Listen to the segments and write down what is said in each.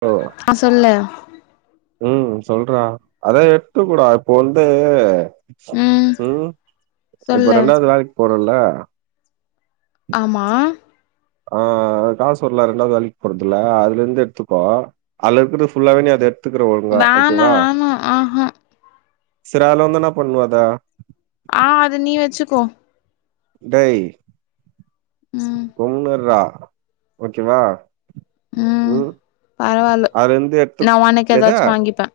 ஓ ஆ சொல்லு ம் சொல்றா அத எட்துகோடா இப்போ வந்து ம் இப்ப சொல்லு ரெண்டாவது வேலைக்கு போறேல ஆமா ஆ காசு வருல்லா ரெண்டாவது வேலக்கு போறதுல அதுல இருந்து எடுத்துக்கோ அதுல இருக்கறது ஃபுல்லாவே நீ அத எடுத்துக்கிற ஒழுங்க வேணா ஓகேவா வேணா ஆஹா சரி அதுலந்து என்னா பண்ணுவா அத ஆ அது நீ வச்சுக்கோ டேய் ம் கொம்முன்னிரா ஓகேவா ம் பரவால்ல அதுல இருந்து நா எடுத்துக் உனக்கு என்னது ஏதாச்சு வாங்கிப்பே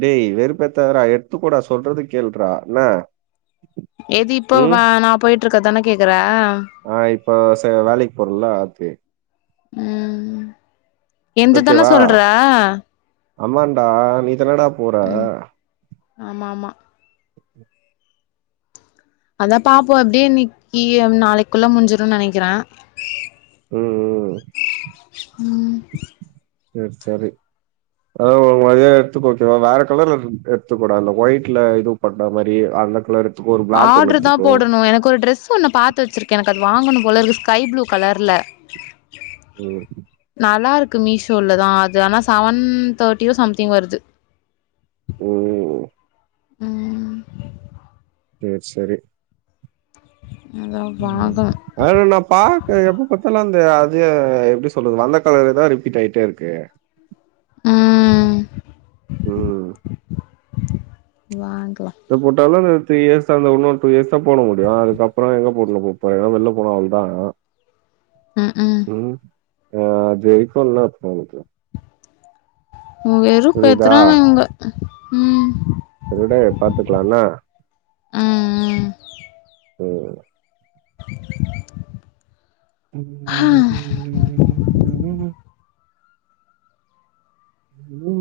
டேய் வெறுப்பேத்தாதடா எடுத்துக்கோடா சொல்றது கேள்றா என்ன எது ம் இப்போவா நா போயிட்டு இருக்கதானே கேக்குற ஆ இப்ப செ வேலைக்கு போறல்ல அது ம் எந்ததானே ஓகேவா சொல்ற ஆமான்டா நீ தனடா போற ம் ஆமா ஆமா அதா பாப்போ அப்டியே இன்னைக்கு நாளைக்குள்ள முஞ்சிருனு நெனக்கிற ம் ம் ம் சர் சரி அதா உ அதயே எடுத்துக்கோ ஓகேவா வேற கலர்ல [unintelligible] எடுத்துக் கோடா அந்த ஒயிட்ல இது போட்ட மாரி அந்த கலரு ஆட்ரு தா போடணு எனக்கு ஒரு டிரெஸ் ஒன்னு பாத் து வச்சிருக்கே எனக்கு அது வாங்கணு போல இருக்கு ஸ்கை ப்ளூ கலர்ல என்ன நல்லாருக்கு மீஷோல தா அது ஆனா செவன் தேர்ட்டியோ சம்திங் வருது ம் ம் சேர் சேரி அதா பாக்கனு வேறென்னாப்பா எப்ப பாத்தாலு அந்த அது எப்டி சொல்றது வந்த கலரரேதா ரிப்பீட் ஆயிட்டே இருக்கு அ ம் வாங்கலா ட்ட போட்டாலு இந்த த்ரீ இயர்ஸ் அந்த உன்னுரு டூ இயர்ஸ் தா போடா முடியு அதுக்கப்புற எங்க போட்டுன்னு போ போற எங்கே வெள்லா போனோ இதா ம் ம் ம் அ அதுவரைக்கு என்ன பன்னது புரியுதா வெருப்பேத்துறாங்க இவுங்க ம் சரி விடு பாத்துக்கலா என்ன ஆ அ ஓ [unintelligible] ம் மு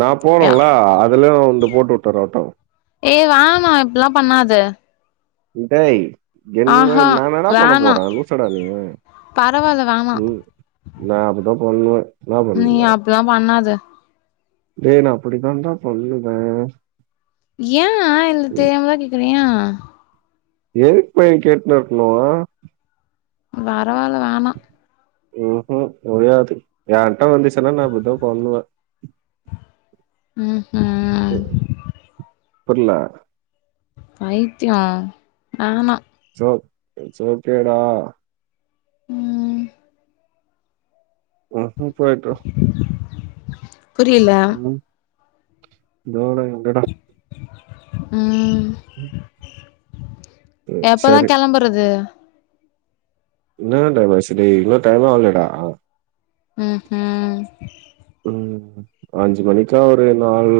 நா போடனுல்ல அதுலயு வந்து போட்டு வுட்டுறட்டு ஏ வேனா இப்பில்லா பண்ணாத ட் டேய் என்ன ஆஹா நா என்னடா பண்ண வேணா போறே லூசடா நீ பரவால்ல வேணா ம் நா அப்டிதா பண்ணுவே நீ அப்டில்லா பண்ணாத டேய் நா அப்டித்தான்டா பண்ணுவே ஏன் இல்ல தெரியாமதா கேக்குறே யே எதுக்கு பைய கேட்டுன்னே இருக்கணு பரவால்ல வேணா ம் ஹும் முடியாது என்ட்ட வந்துச்சுன்னா நா அப்டித்தா பண்ணுவே ம் ஹும் ம் புரில பைத்தியோ வேனா சோ இட்ஸ் ஓக்கேடா ம் ஹு ஹு போய்ட்டு வா புரியல ம் இதோட எங்கடா ம் ம், எப்பதா சரி கெளம்புறது என்ன தான்டா பேசிறது இன்னு டைம் ஆவலடா ம் ஹும் ம் அஞ்சு மணிக்கா ஒரு நாலு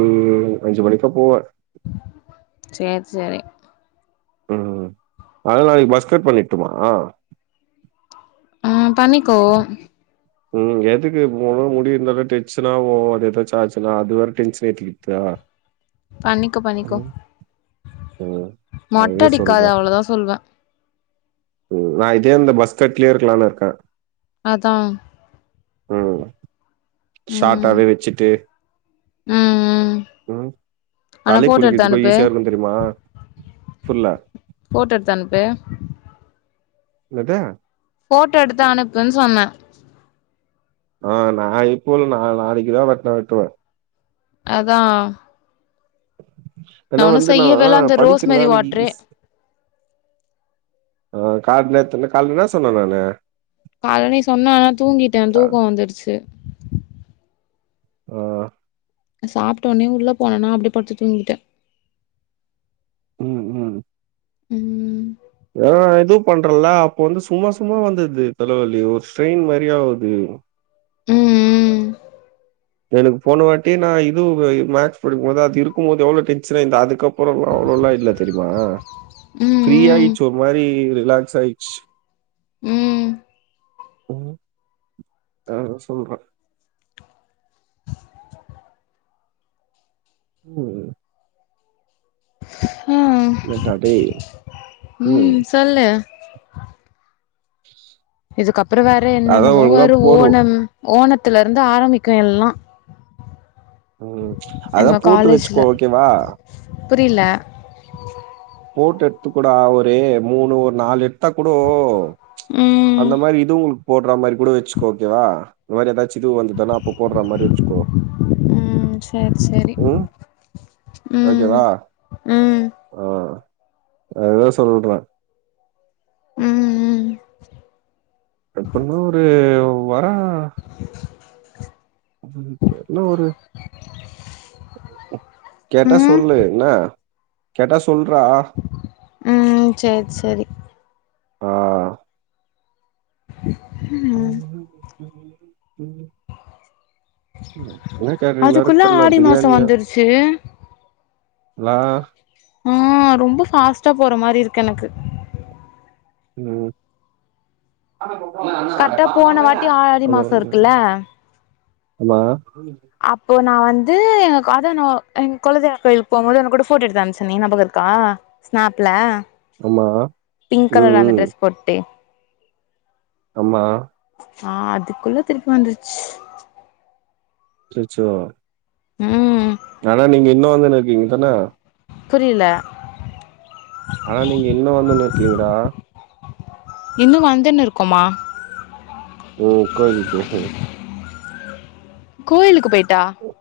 அஞ்சு மணிக்கா போவே சேரி சேரி ம் அதா நாளைக்கி மஸ்கட் பண்ணிட்டுருமா அ பண்ணிக்கோ ம் எதுக்கு போனு முடி இருந்தாலு டென்ஷனா ஆவு அது எதாச்சு ஆச்சுனா அது வேற டென்ஷன் ஏத்திக்கிறதுகா பண்ணிக்கோ பண்ணிக்கோ ம் ம் அதுவே சொல்றோ அப்ப சொல்வே ம் நா இதே இந்த மஸ்கட்லயே இருக்கலான்னு இருக்கே அதா ம் ஷார்டாவே வச்சிட்டு ம் ம் ம் ஆனா தலைக்கு ஃபோட்டோ எடுத்து குளிக்கிறதுக்கு அனுப்பு ஈசியா இருக்குனு தெரியுமா ஃபுல்ல போட்டு எடுத்து அனுப்பு என்னது போட்டோ எடுத்து அனுப்புன்னு சொன்னே அ நா இப்ப இல்ல நா நாளைக்கி தா வெட்னா வெட்டுவே அதா ஏனா ஒன்னு வந்து நா செய்யவே இல்ல அந்த படிக்கிலா ரோஸ்மேரி அன்னைக்கி வாட்ரே ஈஸ் அ கால் நேத்து என்ன கால்ல என்ன சொன்னே நானு கால்ல நீ சொன்ன தூங்கிட்டே அ. தூக்கோ வந்துருச்சு ஓ சாப்டோனே உள்ள போனேனா அப்டியே படுத்து தூங்கிட்டே ம் ம் ம்ம்ம் அ எதுவு பண்றல அப்ப வந்து சும்மா சும்மா வந்தது தலவலி ஒரு ஸ்ட்ரெயின் மாரி ஆகுது ம் எனக்கு போன வாட்டி நா இது மேக்ஸ் படிக்கு போது அது இருக்கு போது எவ்ளோ டென்ஷனா இந்த அதுக்கப் அப்புறம்ல்லா அவ்வளோல்லா இல்ல தெரியுமா ம் ஃப்ரீ ம் ஆயிடுச்சு ஒரு மாரி ரிலாக்ஸ் ஆயிச்சு உம் உம் அ சொல்றே ம் ம் என்னடா டேய்! ம் சொல்லு இதுக்கப்புரோ வேற அதான் என்னன்னமோ ஒழுங்கா வரு போடு. ஓணம் ஓணத்துல இருந்து ஆரம்பிக்கு எல்லா ம் அதா எங்க காலேஜ்ல போட்டுவச்சுக்கோ ஓகேவா புரில போட்டு எடுத்து கோடா ஒரு மூணு ஒரு நாலு எட்த்தா கூடோ ம் அந்த மாரி இது உங்களுக்கு போடுற மாரி கூட வச்சுக்கோ ஓகேவா இந்த மாரிதாச்ச இது வந்து தனா அப்பு போடுற மாரி வச்சுகோ ம் சேரி சேரி ம் ஓகேவா? ம் ஆ அதுதா சொல்றே ம் ம் எப்பென்னா ஒரு வரா உ தெர்ல ஒரு ம் கேட்டா ம் சொல்லு என்ன கேட்டா சொல்றா ம் சேரி சேரி ஆ உம் [inaudible] ம் என்ன கேட்டேங்வேர அதுக்குள்ள தெர்ல ஆடி மாசோ பிரியாணியா வந்துருச்சு ல [unintelligible] ரொம்ப பாஸ்டா போற மாரி இருக்கு எனக்கு ம் கரெக்டா போன வாட்டி ஆடி மாசோ இருக்குல்ல [unintelligible] அம்மா அப்போ நா வந்து [unintelligible] அத நா கொலதெய்வ கோயிலுக்கு போம்போது உங் கூட போட்டோ எடுத்த அனுப்சேனே ஞாபக இருக்கா ஸ்நாப்ல ஆமா. பிங்க் ம் கலர் அந்த ம் ட்ரெஸ் போட்டு அம்மா ஆ அதுக்குள்ள திருப்பி வந்ச்சு அச்சசோ ம் ஆனா நீங்க இன்னு வந்துனு இருக்கீங்க தான புரியல ஆனா நீங்க இன்னு வந்துன்னு இருக்கீங்களா இன்னு வந்துன்னு இருக்குமா ம் கோயில்லுக்கு [unintelligible] கோயிலுக்கு போய்ட்டா உ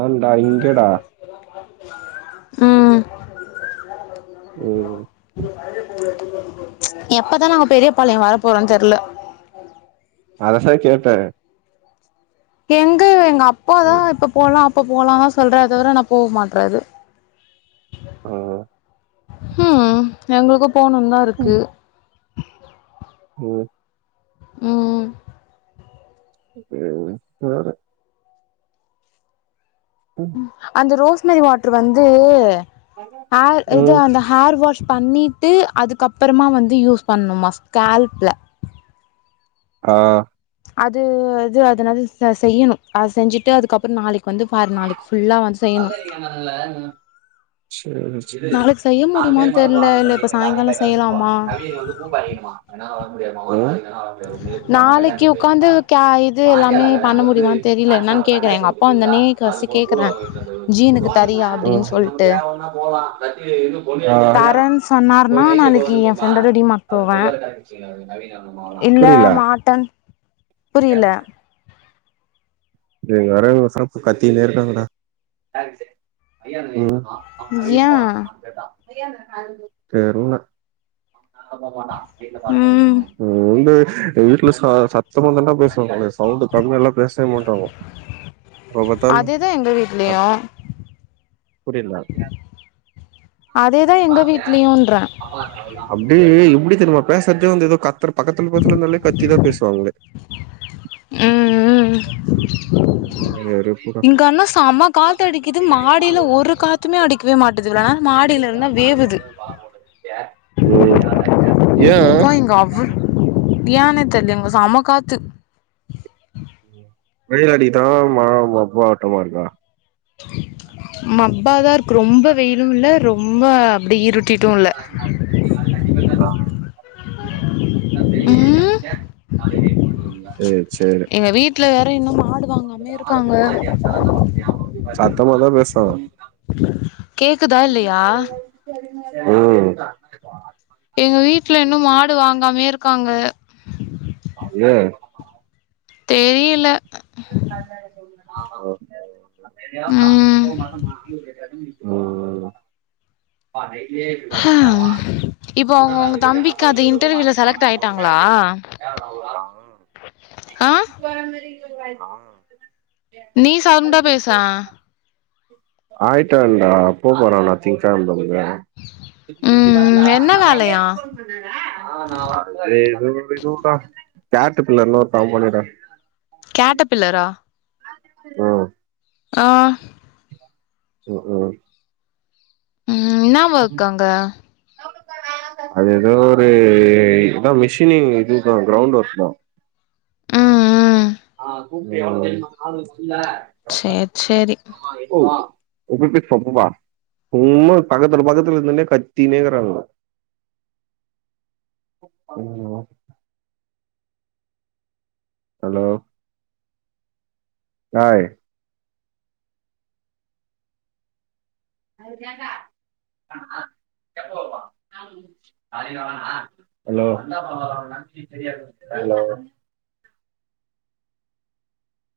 ஆண்டா இங்கடா ம் ம் எப்பதா நாங்க பெரிய பாளைய வர போறோன் தெரில அததா கேட்ட எங்க எங்க அப்பாதா ம் இப்ப போலா இப்ப போலா லா சொல்றாரு தவிர ஆன போ மாட்றாறு ஆ ம் எங்களுக்கு போணுன் தா இருக்கு ஓ ம் ம் போற கும் அந்த ரோஸ்மெரி வாட்டர் வந்து ஆ இது ம் அந்த ஹேர் வாஷ் பண்ணிட்டு அதுக்கப்றமா வந்து யூஸ் பண்ணுமா ஸ்கால்ப்ல ஆ அது இது அதனது செய்யணு அத செஞ்சுட்டு அதுக்கப்பற நாளைக்கு வந்து பார் நாளைக்கு ஃபுல்லா வந் சேர் நாளைக்கு செய்ய முடியுமான் தெர்ல இல்ல இப்ப சாய்ங்கால செய்யலாமா பூ பறிக்கனுமா என்னால வரமுடியாதுமா ஒரு வார சென்டு வர நாளைக்கு உக்காந்து இது எல்லாமே பண்ண முடியுமான் தெரில என்னான் கேக்குற எங்கஅப்பா வந்தனே காசு கேக்குற போனுமா அ நம்ம தேவன்னா போலா தட்டி இன்னு பொண்ணு தர்ரன் சொன்னாருன்னா நாளைக்கு எ ஃப்ரெண்டோட டிமார்ட் போவ புரில புரில நீ வரேங்க ஷா ப் கத்தினே இருக்காங்கடா ம் ஏ தெர்ல கேட்ல பாத்துட்டு வந்ரு ம் ம் வந்து வீட்ல ச சத்த போட்டுதா பேசுவாங்க சவுண்ட் கம்மியால்லா பேசவே மாட்டாங்க அதேதா எங்க அ வீட்லயு புரில அதேதா எங்க வீட்லயுன்ற அப்டி எப்டி தெரிமா பேசுறதே வந்து ஏதோ கத்தற பக்கத்துல பக்கத்துல இருந்தாலே கத்திதா பேசுவாங்களே ம் ம் ரி [unintelligible] இங்க அன்னா செம்ம காத்தடிக்குது மாடில ஒரு காத்து எத்துமே அடிக்கவே மாட்டேதுல மாடிலல்லா வேவுது ம் ஏ அப்பா இங்க அவுத்தியான தெர்ல இங்க செம காாத்து வெயில் அடிக்கட்டு மா மா போராட்டமா இருக்கே மப்பாதா இருக்கு ரொம்ப வெயிலு இல்ல ரொம்ப அப்டி இரு கண்டிப்ப ம் செரி எங்க வீட்ல வேற இன்னு மாடுவாங்காமயே இருக்காங்க சத்தமாதா பேச ம் கேக்குதா இல்லையா எங்க வீட்டல இன்னு மாடு வாங்காமயே இருக்காங்க ஏ தெரியல மா ஓ ம் ஹா இப்போ த மே ப அவங்க உங்க தம்பிக்கு அது மாி இன்டர்வியூல செலக்ட் போ ச ஆயிட்டாங்களா எ [inaudible] ஆ நீ சவுண்டா பேசே ஆ ஆயிட்டான்டா எப்போ போறானா நா திங்கெழமைல இருந்து பல ம் அ என்ன வேலையா [unintelligible] ஏய் இது ஒரு இது டா கேட்டு பில்லர்னு ஒருத்த போனோன்டா கேட்ட பில்லரா ஆ ஆ உம் ம் என்னா வொர்க் அங்க அது ஏதோ ஒரு இதா மிஷினிங் இதுதா கிரௌண்ட் ஒர்க் தா ம் ம் ஹ கூப்ப சேர் சேரி ஆமா உப்பப்ப சொப்பவா சும்மா பக்கத்து பக்கத்துல இருந்துனே கத்தினேங்கிறாங்கங்க [unintelligible] ஹலோ அய் ஹலோ ஹலோ